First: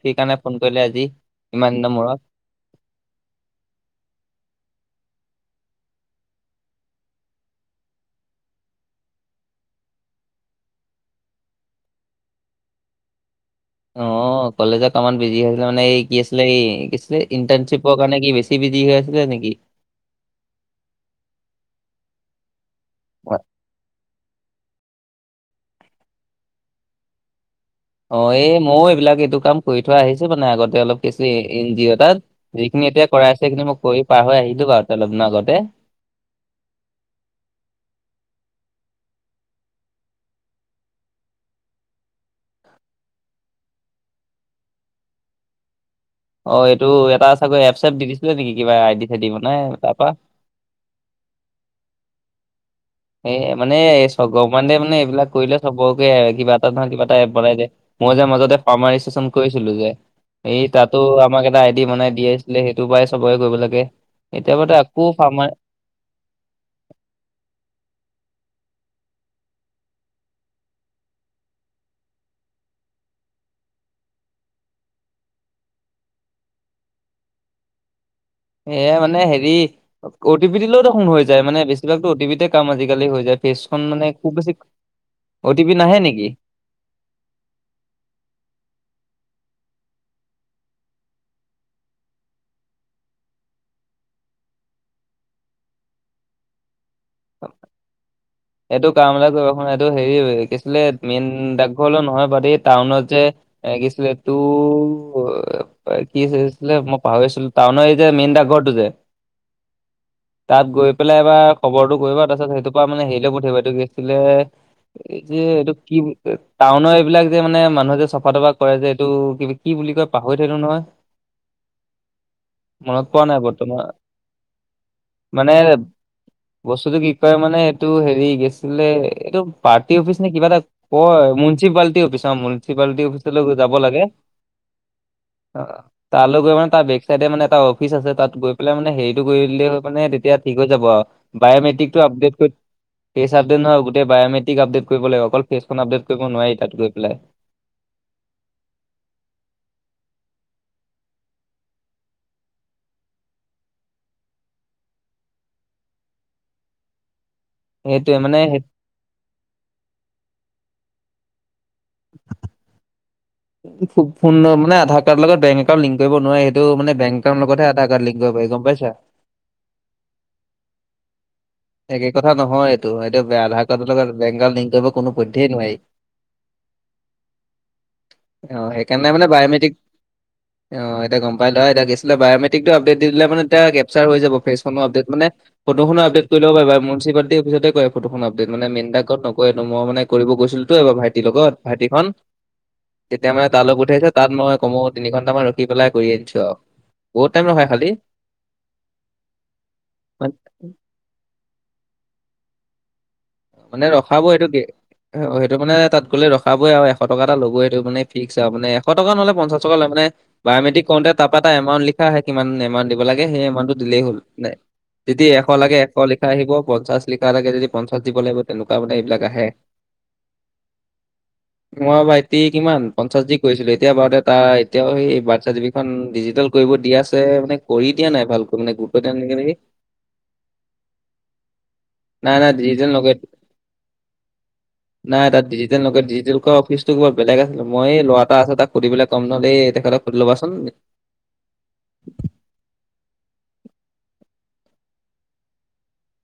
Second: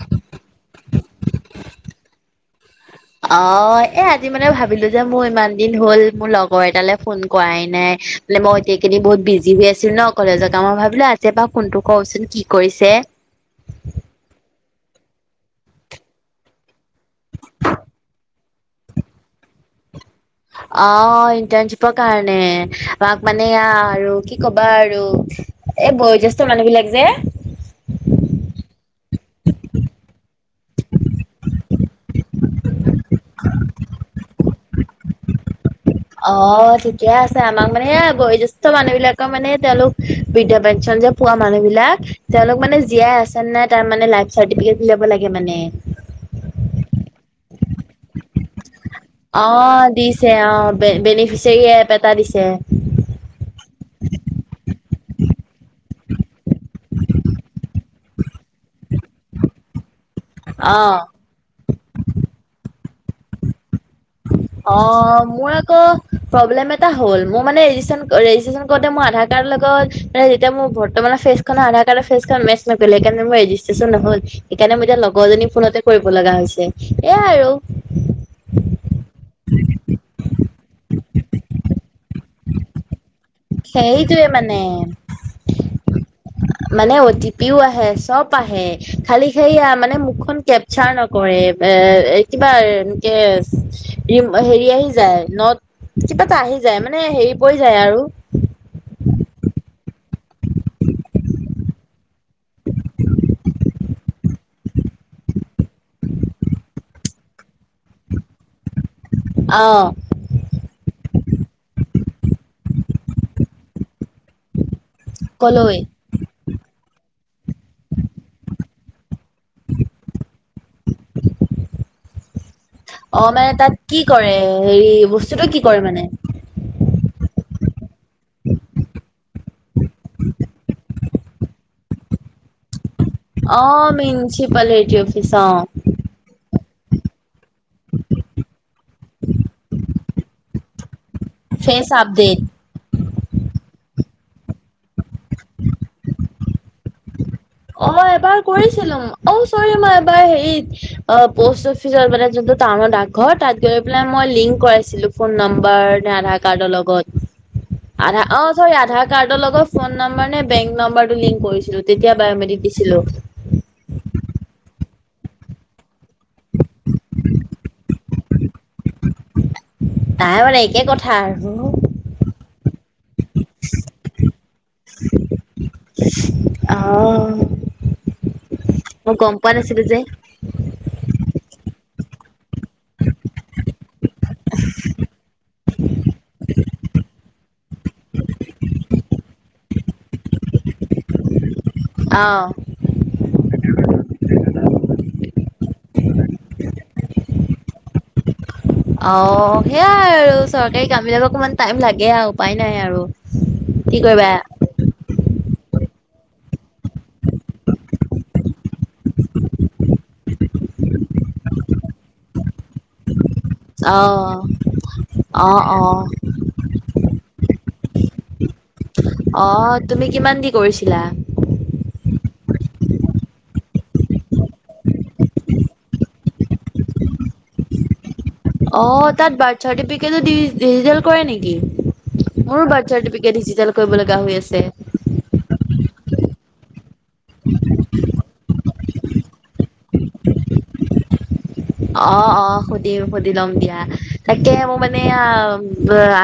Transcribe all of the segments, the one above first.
সেই কাৰণে ফোন কৰিলে আজি ইমান দিনৰ মূৰত। অ', এই আজি মানে ভাবিলো যে মোৰ ইমান দিন হ'ল মোৰ লগৰ এটালে ফোন কৰাই নাই। মই এতিয়াখিনি এইকিদিন বহুত বিজি হৈ আছিলো ন কলেজৰ কামত। মই ভাবিলো আছে বাৰু ফোনটো কৰোচোন কি কৰিছে। অ', কলেজৰ কামত বিজি হৈ আছিলে মানে এই কি আছিলে কি আছিলে ইণ্টাৰ্ণশ্বিপৰ কাৰণে কি [unintelligible] হৈ আছিলে নেকি? অ', ইণ্টাৰ্ণচিপৰ কাৰণে। আমাক মই- মানে এয়া আৰু কি কবা আৰু এই বয়োজেষ্ঠ মানুহবিলাক যে। অ', এই ময়ো এইবিলাক এইটো কাম কৰি থৈ আহিছো মানে আগতে অলপ কিচে এন জি অ' তাত। যিখিনি এতিয়া কৰাই আছে সেইখিন মই কৰি পাৰ হৈ আহিলো বাৰু [unintelligible] আগতে। অ', ঠিকে আছে, আমাক মানে বয়োজেষ্ঠ মানুহবিলাকৰ মানে তেওঁলোক বৃদ্ধা পেঞ্চন যে পোৱা মানুহবিলাক তেওঁলোক মানে জীয়াই আছে নাই তাৰ মানে লাইফ চাৰ্টিফিকেট উলিয়াব লাগে মানে। অ', এইটো এটা চাগৈ এপ চেপ দি দিছিলে নেকি কিবা আই দিত অ', দিছে অ' বেনিফিচিয়েৰী এপ এটা দিছে। এ মানে [unintelligible] মানে এইবিলাক কৰিলে চবকে কিবা এটা নহয় কিবা এটা এপ বনাই দিয়ে। মই যে মাজতে ফাৰ্মাৰ ৰেজিষ্ট্ৰেচন কৰিছিলো যে। এই তাতো অ', আমাক এটা আইডি বনাই দি আছিলে সেইটো পৰাই চবকে কৰিব লাগে। এতিয়া বাৰুতে আকৌ অ', ফাৰ্মাৰ মোৰ আকৌ প্ৰব্লেম এটা হ'ল মোৰ মানে ৰেজিচন ৰেজিষ্টেছন কৰোঁতে মোৰ আধাৰ কাৰ্ডৰ লগত মানে যেতিয়া মোৰ বৰ্তমানৰ ফেচ আধাৰ কাৰ্ড ফেজখন মেচ নকৰিলে সেইকাৰে মোৰ ৰেজিষ্ট্ৰেশচন নহ'ল। সেইকাৰণেই এতিয়া লগৰজনী ফোনতে কৰিব লগা হৈছে। এয়া আৰু। এ মানে হেৰি অ টি দিলেওঁ দেখোন হৈ যায় মানে বেছিভাগতো অ টি পিতে কাম আজিকালি হৈ যায়। ফেচখন মানে সেইটোৱে খুব বেছি মানে। অ' টি পি নাহে নেকি? মানে অ' টি পিও আহে চব আহে খালি সেয়া মানে মুখখন কে ছাৰ নকৰে এ কিবা এনকে হেৰি আহি যায় ন কিবা এটা আহি যায় মানে হেৰি পৰি যায় আৰু। এইটো কাম [unintelligible] এইটো হেৰি কি আছিলে মেইন ডাকঘৰলৈ নহয় গুৱাহাটী টাউনত যে এই কি আছিলে তোৰ কি আছিলে মই পাহৰি আছিলো টাউনৰ এই যে মেইন ডাকঘৰটো যে। অ'। তাত গৈ পেলাই এবাৰ খবৰটো কৰিবা তাৰপিছত সেইটোৰ পৰা মানে হেৰিলৈ পঠিয়াবা এইটো কি আছিলে এই যে এইটো কলৈ কি টাউনৰ এইবিলাক যে মানে মানুহে যে চফা তফা কৰে যে এইটো কিবা কি বুলি কয় পাহৰি থাকিলো নহয়। [inaudible] মনত পৰা অ', নাই মানে তাত বৰ্তমান কি কৰে হেৰি বস্তুটো কি কৰে মানে? বস্তুটো কি কৰে মানে এইটো হেৰি কি আছিলে এইটো পাৰ্টি অফিচ নে কিবা এটা কয় মিনিচিপালিটি অফিচ। অ', মিনিচিপালটি অফিচ অ', মিনচিপালিটি অফিচ অ'। তাৰলৈ গৈ মানে তাৰ বেক চাইডে মানে এটা অফিচ আছে মানে তাত গৈ পেলাই মানে হেৰিতো কৰিদিলে মানে তেতিয়া ঠিক হৈ যাব আৰু। বাইয়মেট্ৰিকটো আপডেট ফেচ আপডেট নহয় গোটেই বায়মেট্ৰিক আপডেট কৰিব লাগিব অকল ফেচখন আপডেট কৰিব নোৱাৰি তাত গৈ পেলাই। অ', এবাৰ কৰিছিলো অ' চৰি মই এবাৰ হেৰিত অ' প'ষ্ট অফিচ অফিচত মানে যোনটো টাউনৰ আাকঘৰ তাত গৈ পেলাই মই লিংক কৰাইছিলো ফোন নম্বৰ নে আধা কাৰ্ডৰ লগত। সেইটোৱে আধা মানে অ' চৰি আধাৰ কাৰ্ডৰ লগত ফোন নম্বৰ নে বেংক নম্বৰ লিং কৰিছিলো। তেতিয়া বায়মেট্ৰিক দিছিলো ফোন মানে আধাৰ কাৰ্ড লগত একাউণ্ট লিংক কৰিব নোৱাৰে সেইটো মানে বেংক একাউট লগতে আধাৰ কাৰ্ড লিংক গ পাই গম পাইছা তাই মানে একে কথা একে কথা নহয় এইটো এয়া বে আধাৰ কাৰ্ডৰ লগত বেংক লিংক কৰিব কোনো পধ্যেই নোৱাৰি অ অ সেইকাৰণে মানে বায়মেট্ৰিক নাছিলো যে অ এতিয়া গম পাই ল এতিয়া বায়মেটিক আপডেট দি দিলে মানে কেপচাৰ হৈ যাব, ফেচখনো আপডেট মানে ফটোখন আপডেট। ল মউনচিপিটি অফিচতে কৰে ফটোখন আপডেট মে মেইনতাকত নকয় মই মে,। কৰিব গৈছিলোতো এইবাৰ ভাইটিৰ লগত ভাইটিখন। অ'। তেতিয়া মানে তালৈ পঠাইছে তাত মই কমো তিনি ঘন্টামান ৰখি পেলাই কৰি আনিছো আৰু বহুত টাইম নহয় খালী। অ, সেইয়াই আৰু খালি চৰকাৰী কাম বিলাকক অকমান টাইম লাগে আৰু উপায় নাই আৰু, মানে কি কৰিবা ৰখাবোৰ সটো কি? অ সেইটো মানে তাত গ'লে ৰখাবই, আৰু এশ টকা এ ল'বই সেইটো মানে ফিক্স আৰু মানে। ছ টকা নহলে পঞ্চা টকা ল মে বায়োমেট্ৰিকওঁতে তাৰা এমউণ্ট লিখাে কিমান এমউণ্ট। দিব লাগে সেই ইমাউন্ট টো দিলেই হ'ল অ', নাই যদি এশ অ', লাগে এশ অ', লা আহিব পঞ্চাশ লিখা থাকে যদি পঞ্চাশ,। দিব লাগিব তেনেকুৱা ব এইবিলাক আহে অ', তুমি কিমান দি কৰিছিলা? মই ভাইটি কিমান পঞ্চাশ জি কৰিছিলোঁ এতিয়া বাৰু দে তাৰ এতিয়াও সেই বা। খন ডিজিটেল কৰিব দিয়াছে মানে কৰি দিয়া নাই। ভালকৈ মানে অ গুৰুত্ব দিয়া নাই তাত নেকি বাৰ্থ চাৰ্টিফিকেট ডিজিটেল কৰে নেকি নাই নাই মোৰ বা? ডিজিটেল নকৰে ট ডিজিটেল কৰিব লগা হৈ আছে। নাই তাত ডিজিটেল নকয় ডিজিটেল কৈ অফিচটো কিবা বেলেগ আছিল, মই এই লৰা এটা আছে তাক সুধিবলৈ কম নহ দেই তেখেতক সুধিলবা চোন! অ-অ সুধিম সুধি লম দিয়া তাকে মোৰ মানে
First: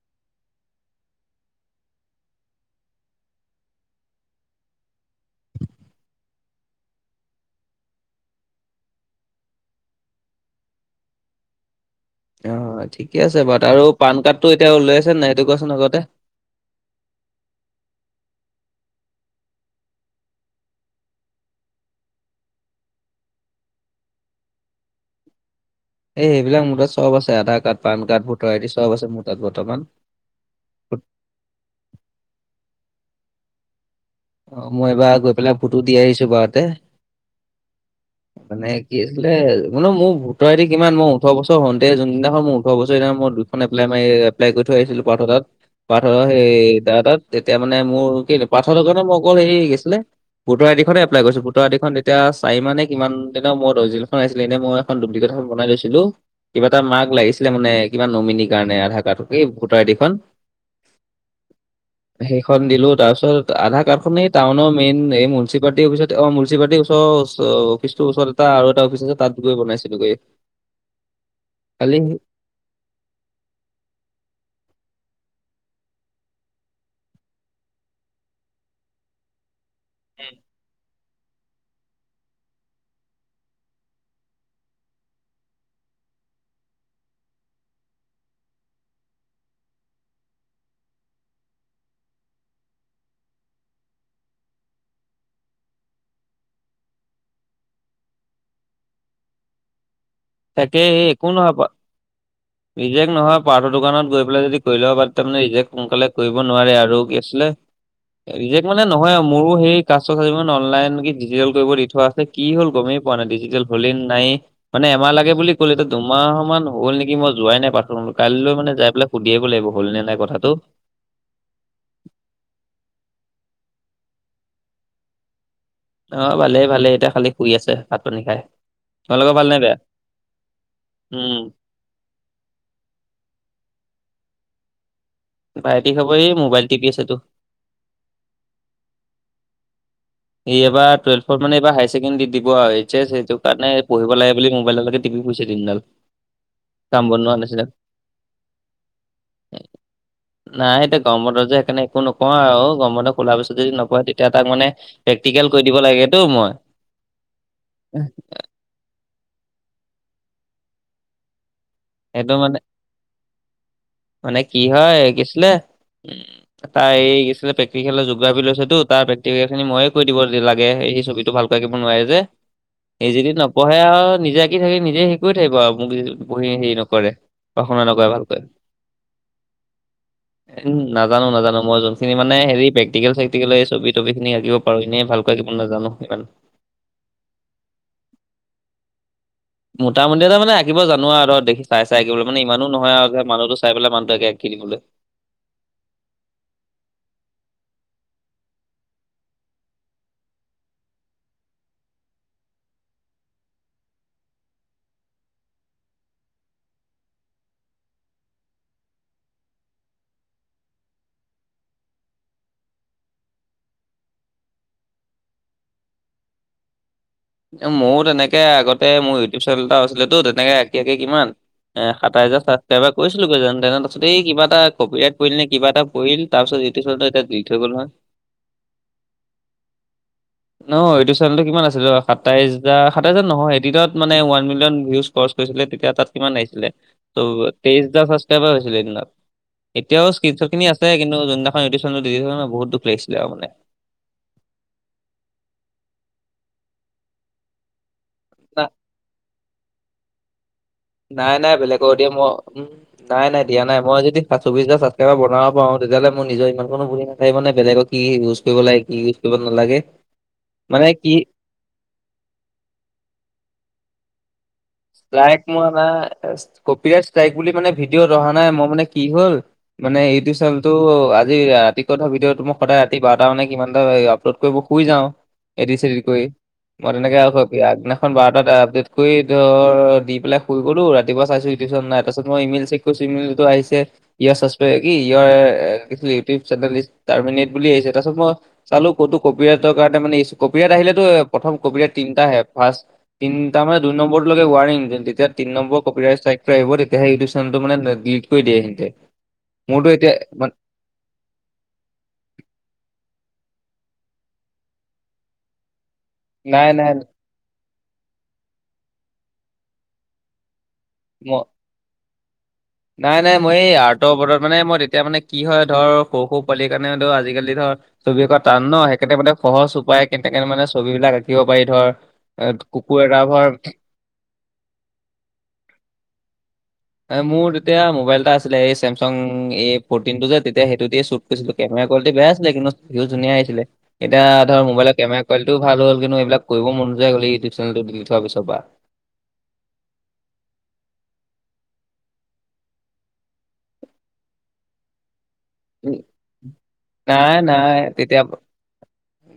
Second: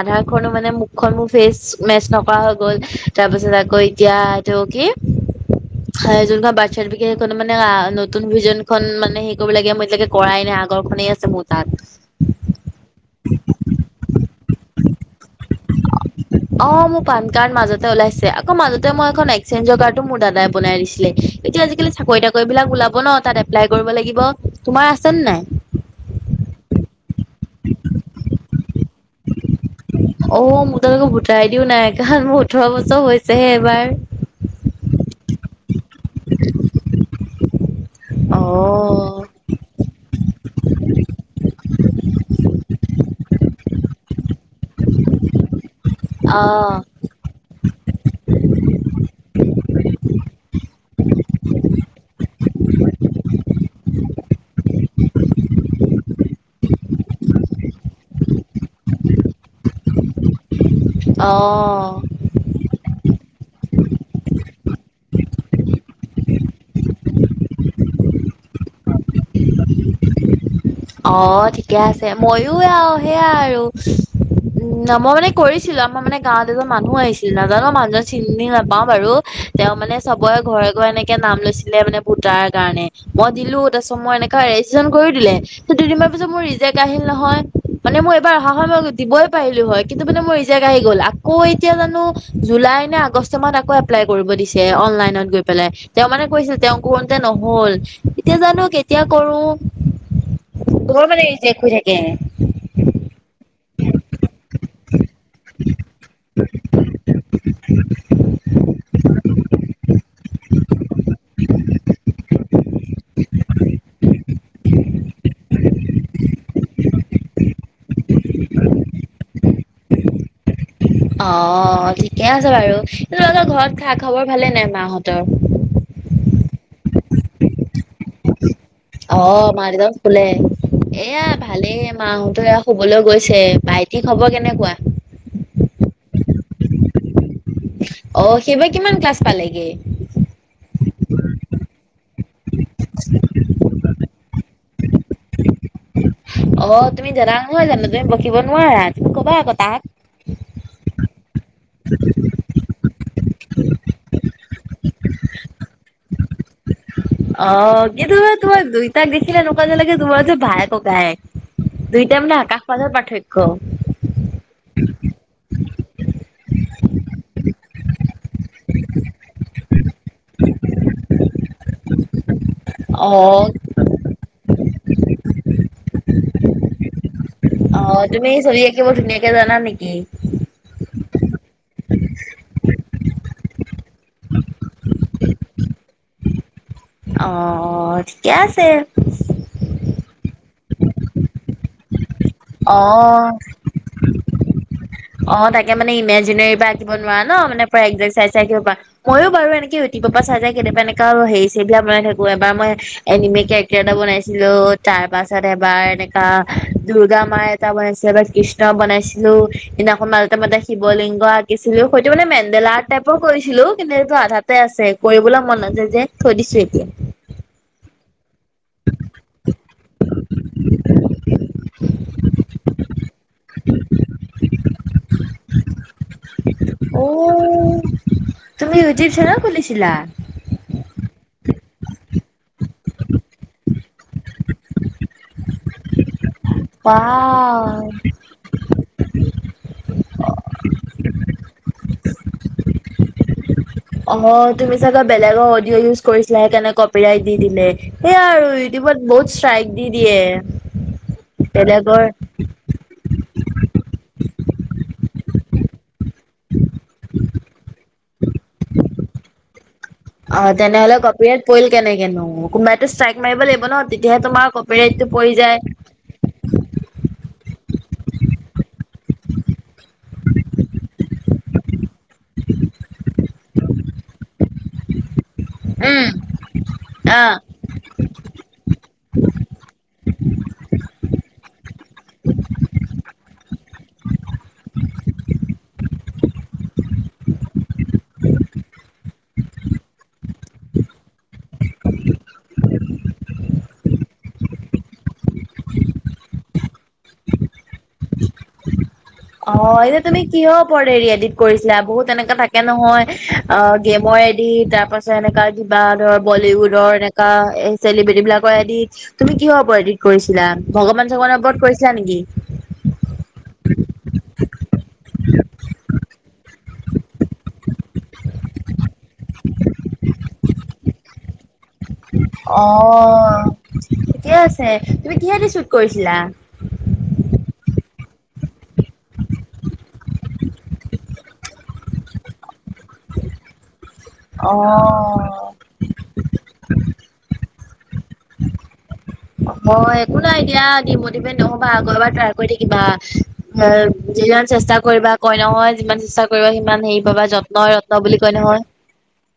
আধাৰখনো মানে মোক। খ মোৰ ফেচ-মেচ নকৰা হৈ গ'ল তাৰ পিছত আকৌ এতিয়া এইটো কি! হয়, যোনখন বাৰ্ত চাৰ্টিফিকেট সেইখন মানে নতুন ভিজনখন মানে হেই কৰিব লাগে মই এতিয়ালৈকে কৰাই নাই আগৰখনেই আছে মোৰ তাত। অ ঠিকে আছে বাৰু আৰু পান কাৰ্ড টো এতিয়া উওলাই আছে নাই সেইটো কোৱাচোন আগতে? অ, মোৰ পান কাৰ্ড মাজতে ওলাইছে আকৌ মাজতে মই এখন এক্সেঞ্জৰ কাৰ্ডো মোৰ দাদাই বনাই দিছিলে। এতিয়া আজিকালি চাকৰি তাকৰি বিলাক ওলাব ন তাত এপ্লাই কৰিব লাগিব তোমাৰ আছেনে নাই? এই সেইবিলাক মোৰ তাত চব আছে Aadhaar card PAN card, voter I D চব আছে মোৰ তাত বৰ্তমান। অ, মোৰ তাত আক ভোটাৰ আই দিও নাই কাৰণ মোৰ ওঠৰ বছৰ হৈছেহে এবাৰ। অ মই এইবাৰ গৈ পেলাই ফটো দি আহিছো বাৰুতে মানে কি অ'। আছিলে মানে মোৰ ভোতৰ আই ডি কিমান মই ওঠৰ বছৰ হ, ল। যোনদিনা মোৰ ওঠৰ বছৰ দিনা মই দুখন এপ্লাই -এপ্লাই কৰি থৈ আহিছিলো পাৰ্থতাত। পাৰ্থ সেই অ', তা তাত এতিয়া মানে মোৰ কি পাৰ্থ দোকানৰ মোৰ অকল হেৰি কি হৈছিলে? ভোটৰ আইডি খনে এপ্লাই কৰিছো ভোটৰ আই দি খন,। এতিয়া চাৰি মানে কিমান দিনৰ মই দৰ্জিল এখন আছিলে এনেই মই এখন ডুবলিকেট এখন বনাই লৈছিলো। কিবা এটা মাৰ্ক লাগিছিলে মানে কিবা নমিনীৰ কাৰণে আধাৰ কাৰ্ড এই ভোটাৰ আই ডি খন। অ সেইখন দিলো তাৰপিছত আধা। খনে এই টাউনৰ মেইন এই মুউনচিপাটি অফিচত অ মুউনচিপাটি ওচৰ অফিচৰ ওচ,। এটা আৰু এটা অফিচ আছো তাত গৈ বনাইছিলোঁগৈ,। অ ঠিকে আছে ময়ও আৰু সেয়া আৰু। উম ন মই মানে কৰিছিলো আমাৰ মানে গাঁৱ এজনোৰ মানুহো আহিছিল নাজানো মানুহজন চিনি নাপাওঁ বাৰু। তেওঁ মানে চবৰে ঘৰে ঘৰে এনেকে নাম লৈছিলে মানে। তাৰ কাৰণে মই দিলো তাৰপিছত মই এনেককাা ৰেজিষ্ট্ৰেশচন কৰি দিলে। দুদিনমান পিছত মোৰ ৰিজেক্ট আহিল নহয় মানে মই এইবাৰ অহা হয় মই দিবই পাৰিলো হয় কিন্তু মানে মই - এতিয়া আহি গ'ল আকৌ এতিয়া জানো জুলাই নে আগষ্ট মাহত আকৌ এপ্লাই কৰিব দিছে অনলাইনত গৈ পেলাই। তেওঁ মানে কৈছিল তেওঁ কৰোতে নহল এতিয়া জানো কেতিয়া কৰো। তোমাৰ মানে ৰিজেক্ট হৈ থাকে। নিজক নহয় পাহটোৰ দোকানত গৈ পেলাই যদি কৰি লব- তাৰ মানে ৰিজেক সোনকালে কৰিব নোৱাৰে আৰু কি আছিলে- ৰিজেক মানে নহয় আৰু মোৰো সেই কা চি মানে- অনলাইন ডিজিটেল কৰিব দি থোৱা আছে কি হ'ল গমেই পোৱা নাই ডিজিটেল হলে নাই। মানে এমাহ লাগে বুলি ক'লে টো দুমাহ মান হ'ল নেকি মই- যোৱাই নাই পাথ কাইলৈ মানে যাই পেলাই সুধিয় আহিব লাগিব হল নে নাই কথাটো। অ ঠিকে আছে বাৰু, তোৰ ঘৰত খা খাবৰ ভালে নাই মাহঁতৰ? অ ভালেই ভালেই এতিয়া খালি শুই আছে ভাত পানী খাই। অ তোমালোকৰ ভাল নে মা বেয়া? দেউতাৰ শুলে এয়া উম, ভালেই। মাহতো এয়া শুবলৈ গৈছে, ভাইঠিক খবৰ হব কেনেকুৱা? ভাইটি খবৰ এই মোবাইল টিপি আছে এইটো। অ সেইবাৰ কিমান ক্লাছ পালেগে? এই এইবাৰ টুৱেল্ভৰ মানে এইবাৰ হায়াৰ ছেকেণ্ডেৰী দিব হৈছে সেইটো কাৰণে- পঢ়িব লাগে বুলি মোবাইললৈকে টিপি ফুৰিছে দিনডাল। অ কাম তুমি বন জানা নোহোৱা নিচিনা। নহয় জানো তুমি বকিব নোৱাৰা তুমি ক'বা আকৌ তাত। নাই এতিয়া গমত যে সেইকাৰণে একো নকোৱা আৰু গমত- খলাৰ পিছত যদি নপৰে তেতিয়া তাক মানে প্ৰেক্টিকেল কৰি দিব লাগেতো মই। অ কিন্তু তোমাৰ দুইটাক দেখিলে এনেকুৱা নালাগে তোমাৰতো ভায়ে ককায়ে- দুইটা মানে আকাশ পাতালৰ পাৰ্থক্য। মানে কি হয় গৈছিলে উম, তাই এই গৈছিলে- খেললে যোগৰাফি লৈছেতো তাৰ ব্যক্তিগ খিনি ময়ে কৈ দিব লাগে সেই ছবিটো ভালকৈাকিব নোৱাৰে যে। এই অ যদি নপঢ়ে আৰু নিজ কি থাকে নিজে শিক থাকিব আৰু মোক পঢ়ি হেৰি নকৰে। অ পঢ়া-শুনা নকৰে তুমি ভালকৈ। চবি আঁকিব ধুনীয়াকে জানা নেকি? নাজানো নাজানো মই যোনখিনি মানে প্ৰেক্টিকেল চেক্টিকেল ছবি তবি খিনি আঁকিব - পাৰো এনে ভালকৈ আকিব মানে নাজানো ইমান। অহ ঠিকে আছে। মোটামুটি এ মানে আঁকিব জান আৰু দেখি চাই চাই আঁকিবলৈ মানে ইমানো নহয় আৰু যে অ মানুহতো- চাই পেলাই মানুহকে একে আকি দিবলৈ। অ তাকে মানে ইমেজিনেৰ পৰা আকিব নোৱাৰা ন মানে প একাইজ আকিব পৰা। ময়ো বাৰু এনেকে ইউটিউব পা চাই কেতিয়াবা এনেকা আৰু হেৰি ছেৰি বিলাক বনাই থাকো এবাৰ মই- এনিমি কেৰেক্টাৰ এটা বনাইছিলো তাৰ পাছত এবাৰ এনেকা দূৰ্গা মায়- বনাইছিলো কৃষ্ণ বনাইছিলো। সদিনাখন মাজ মতে শিৱলিংগ আঁকিছিলো হয়েইটো মানে মেন্দেলা টাইপৰ কৰিছিলো কিন্তু এইটো আধা তে আছে কৰিবলৈ মন নাযায় যে থৈ দিছো এতিয়া। মোৰো তেনেকে আগতে মোৰ ইউটিউব চেনেল এটা আছিল তো তেনেকে আঁকি আঁকি কিমান- এ সাতাই হাজাৰ ছাবক্ৰাইবাৰ কৰিছিলোগৈ যেন তেনে তাছত এই কিবা এটা কপি ৰাইট পৰিল নে কিবা এটা পৰিল- তাৰ পিছত অ এতিয়া দি থৈ গল নহয়। তুমি য়ুতুপ চেনেল খুলিছিলা। ন ইওটুব চেনেলটো কিমান আছিল সাত সাতাই নহয় এদিনত মানে ৱান মিলিয়ন ভিউজ- কৰছ কৰিছিলে তেতিয়া তাত কিমান আহিছিলে? ত' তেইছ ৱাও হাজাৰ ছাবছকাইবাৰ হৈছিলে সেইগিনাত। এতিয়াও স্কিনচট খিনি আছে কিন্তু, যোনদিনাখন ইউটুব দিলিত হৈ গ'ল ন বহুত দুখ লাগিছিলে আও মানে। অঁ' তুমি চাগে বেলেগৰ অডিঅ ইউজ কৰিছিলা সেইকাৰণে, কপি ৰাইট দি দিলে। সেইয়া আৰু না ইউটিউবত বহুত ষ্ট্ৰাইক দি দিয়ে। নাই নাই বেলেগৰ অডিঅ' ম উম'। নাই নাই দিয়া নাই। মই যদি ছা চৌবিছহাজাৰ বনাব পাওঁ তেতিয়াহলে মই নিজৰ ইমান কনো বুদ্ধি নাকিব নে বেলেগত- কি ইউজ কৰিব লাগে কি ইউজ কৰিব নালাগে। অ' মানে তেনেহলে কি কপিৰাইত পৰিল কেনেকেনো কোনোবাইো ষ্ট্ৰাইক মাৰিব লাগিব ন তেতিয়াহে তোমাৰ ক- লাইক মৱা নাই কপিৰাছ ষ্টাইক বুলি মানে ভিডিঅ'ত অহা নাই মোৰ মানে কি হ'ল? মানে ইউটিউব চেনেলটো আজি ৰাতি কৈ থৱা ভিডিঅ'টো ময় সদায় ৰাতি বাৰটা মানে কিমানটা আপলোড- কৰি ময় শুই যাওঁ এডিদ চেডিদ উম, কৰি মই তেনেকে আহ। আগদিনাখন বাৰটাত আপডেট কৰি- ত' দি পেলাই শুই গলো ৰাতিপুৱা চাইছো ইউদিচন নাই তাৰ পাছত মই ইমেইল চেক কৰিছো ইমেইলতো আহিছে ত- ইয় চাছপে ইয়ৰ ইউটিউব চেনেল টাৰমেনেত বুলি আহিছে। তাৰ পাছত মই চালো- ক'তো কপিৰাটৰ কাৰণে মানে ইছ কপিৰাত আহিলেটো প্ৰথম কপিৰাইত তিনটা আহে। ফাৰ্চ তিনটা মানে দুট- নম্বৰটোলেকে উৱানিং যেতিয়া তিন নম্বৰ কপিৰাইটষ্টাইকটো আহিব তেতিয়াহে ইউটোব চেনেলটো মানে ডিলেট কৰি দিয়ে সিতে। অঁ, এনেই তুমি কিয়? কৰেই এডিত কৰিছিলা বহুত এনেকা থাকে নহয় অঁ গেমৰ এডিত তাৰ পাছত- যে এনেকা কিবা ধৰ- নাই বলিউডৰ নাই এনেকা এ চেলিব্ৰিদি বিলাকৰ আইডি তুমি কিহৰ উপত এডিট কৰিছিলা? ভগৱান ম চগৱানৰ ওপৰত কৰিছিলা নেকি? নাই নাই মই এই আৰ্টৰ উপৰত মানে মই তেতিয়া মানে কি হয়, ধৰ সৰু সৰু পোৱালিৰ কাৰণে ধৰ আজিকালি ধৰ- ছবি আঁকা টান ন, হেকানে মানে সহজ উপায় কেনেকে মানে ছবি বিলাক আঁকিব পাৰি- ধৰ এ কুকুৰ এগা অ'। ভৰ- ঠিকে আছে, তুমি কিহেদি ছোট কৰিছিলা? এ মোৰ তেতিয়া মোবাইল এটা আছিলে এই চেমচং এ ফটিন টো যে তেতিয়া সেইটো দিয়ে চব- কৈছিলো কেমেৰা কোৱালিটি বেয়া আছিল কিন্তু ভিউচ ধুনীয়া আহিছিলে। এতিয়া অ ধৰ মোবাইলৰ কেমৰা কোৱালিটিও ভাল হ'ল, কিন্তু এইবিলাক কৰিব মন নোযোৱা হৈ গ'ল এই ইউিউব চেনেলটো দিলিত হৈ যোৱা পিছৰ পৰা। অঁ' একো নাই দিয়া। ডিমটিভেট নহবা ক'ৰবাত এবাৰ ট্ৰাৰ কৰি থাকিবা। এ যিমান চেষ্টা কৰিবা কয় নহয়- উম, যিমান চেষ্টা কৰিবা সিমান হেৰি পাবা নাই যত্নই নাই ৰত্ন তেতিয়া বুলি কয় নহয়।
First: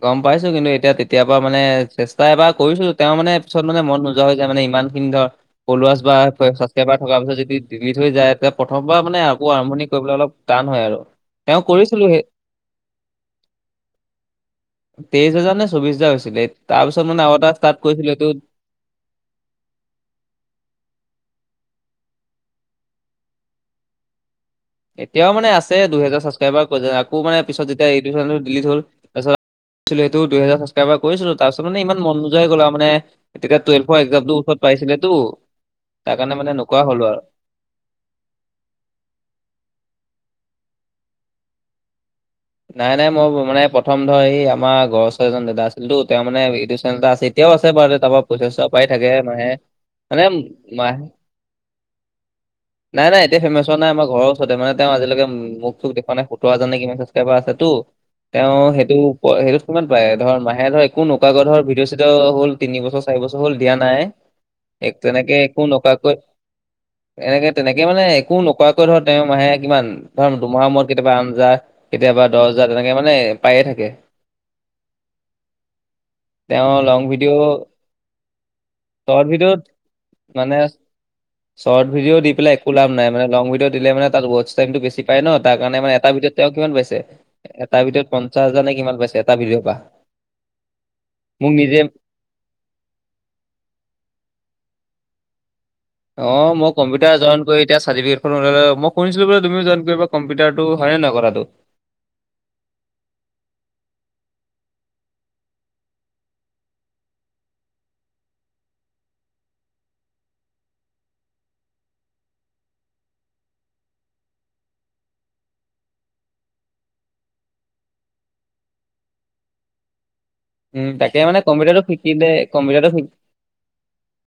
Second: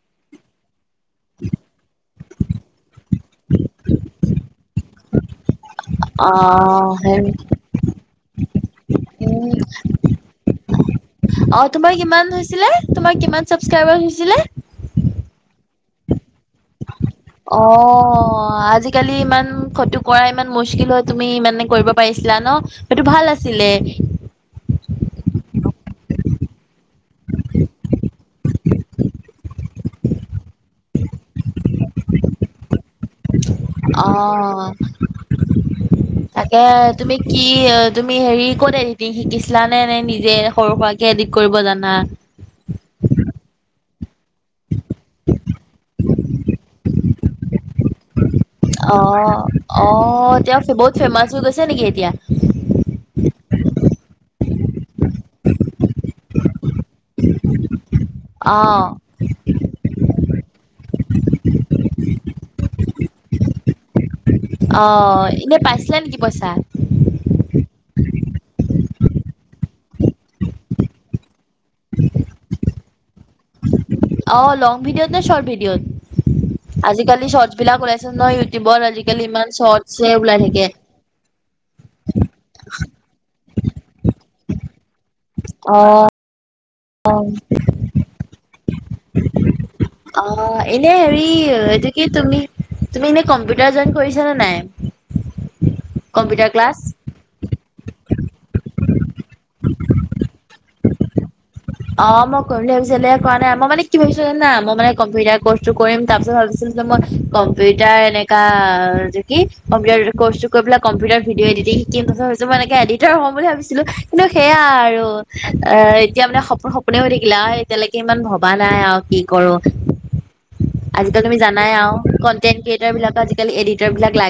গম পাইছো কিন্তু, এতিয়া তেতিয়া পৰা মানে চেষ্টা এবাৰ কৰিছো তেওঁৰ মানে পিছত মানে মন নোযোৱা হৈ যায় মানে ইমান- ইন্দ- ফলুৱাচবা অ চাচকাইবাৰ থকাৰ সেই পিছত যদি ডিলিত হৈ যায় তে প্ৰথমবাৰ মানে আকৌ উম আৰম্ভি কৰিবলে অলপ- টান হয় আৰু তেওঁ কৰিছিলো সেই- ছিলে তোমাৰ কিমান চাস্ক্ৰাইবাৰ হৈছিলে? তেইশ হাজাৰ নে চৌবিশ হাজাৰ হৈছিলে। তাৰ পিছত মানে আও এটা ইষ্টাত কৰিছিলো এইটো- কালি ইমান ফটো কৰা ইমান মুস্কিল হয় তুমি ইমানে কৰিব পাৰিছিলা ন সেইটো ভাল আছিলে। এতিয়াও মানে আছে দুহেজাৰ চাছ- তাবা ক আকৌ মানে পিছত যেতিয়া ইউটোব চেনেলটো ডিলিত হ'ল তাৰপাছত এটো দুহেজা চাছ কাইব- এবাৰ কৰিছিলো তাৰপাছত মানে ইমান মন নোযোৱা হৈ গ'ল আৰু মানে তেতিয়া টুৱেল্ভৰ এক্জামটো ওচৰত অ পাইছিলেতো। তাৰ কাৰণে মানে তাকে নোকোৱা হ'লো তুমি আও। কি তুমি হেৰি ক'ত এডিটিং শিকিছিলানে নে নিজে সৰু সুৰাকে এডিট কৰিব জানা? নাই নাই মই ব মানে প্ৰথম ধৰ এই আপ- আমাৰ ঘৰ ওচৰে এজন দা আছিলতো তেওঁ মানে ইউটোব চেনেল এটা আছে এতিয়াও আছে বাৰু তাৰ পৰা পইচা - চইচা পাই থাকে অ', মাহে। অ মানে তেওঁ বহুত মাহে ফেমাচ হৈ গৈছে নেকি এতিয়া? নাই নাই এতিয়া ফেমাছ হোৱা নাই আমাৰ ঘৰ ওচৰতে মানে তেওঁ আজিলৈকে মোক চোক দেখুৱা নাই সোতৰ হাজাৰ নে কিমান তেতিয়াপা আছে টো। তেওঁ অ', সেইটো সেইটোত কিমান পায় ধৰ মাহে ধৰ একো নোকাৱাকৈ ধৰ ভিডিঅ' চিঅ' হ'ল তিনি বছৰ চাৰি বছৰ হ'ল দিয়া নাই এক অ', তেনেকে এনে একো পাইছিলা নোকোৱাকৈ নেকি পইচা? এনেকে তেনেকে মানে একো নকোৱাকৈ ধৰ তেওঁৰ মাহে কিমান ধৰ দুমাহৰ মূৰত কেতিয়াবা আঠ হাজাৰ। কেতিয়াবা দজ হাজাৰ তেনেকে মানে পায়ে থাকে। অ লং ভিডিঅত নে চৰ্ট তেওঁ ভিডিঅত, লং আজিকালি ভিডিঅ' শৰ্ট বিলাক ওলাইছে ন ইউটিউব। চৰ্ট আজিকালি ইমান ভিডিঅ'ত চৰ্ট জে ওলাই মানে থাকে। শৰ্ট ভিডিঅ' দি পেলাই একো লাভ নাই মানে লং ভিডিঅ' দিলে মানে উছ টাইমটো বেছি পাই ন তাৰ কাৰণে মানে অ', এটা ভিডিঅ'ত তেওঁ কিমান পাইছে? এটা ভিডিঅ'ত পঞ্চাছ হাজাৰ নে কিমান পাইছে এটা ভিডি'অ পৰা। অ', এনে হেৰি মোক নিজে এইটো কি? তুমি এনেই কম্পিউটাৰ জইন কৰিছা নে নাই? অ কম্পিউটাৰ মই ক্লাছ? কম্পিউট কম্পিউটাৰ জই কৰি এতিয়া চাৰটিপিকেট খন উলাই লবা, মই কৰিছিলোঁ বাৰু তুমি জই কৰিবা কম্পিউটাৰটো হয় নে নহয় কথাটো? অ মই কৰিম বুলি ভাবিছিলোঁ, এ কৰা নাই মই মানে কি ভাবিছো যানা মই মানে কম্পিউটাৰ কৰ্চটো কৰিম তাৰপিছত ভাবিছোঁ মই কম্পিউটাৰ এনেকা কি কম্পিউটাৰ কৰ্চটো কৰি পেলায়। কম্পিউটাৰ ভিডিঅ এডটিং শিকিম তাৰপিছত মই এনেকে এডিটাৰ হম বুলি ভাবিছিলোঁ কিন্তু সেয়া আৰু। অ এতিয়া মানে স মোৰ সপোনে হৈ থাকিলে আৰু এতিয়ালৈকে ইমান ভবা নাই আৰু কি কৰোঁ। উম তাকে আজিকালি তুমি মানে জানাই কম্পিউটাৰটো আৰু শিকিলে কন্টেন্ট কম্পিউটাৰটো ক্ৰিয়েটাৰ শি বিলাক আজিকালি এডিটৰ বিলাক লাগে।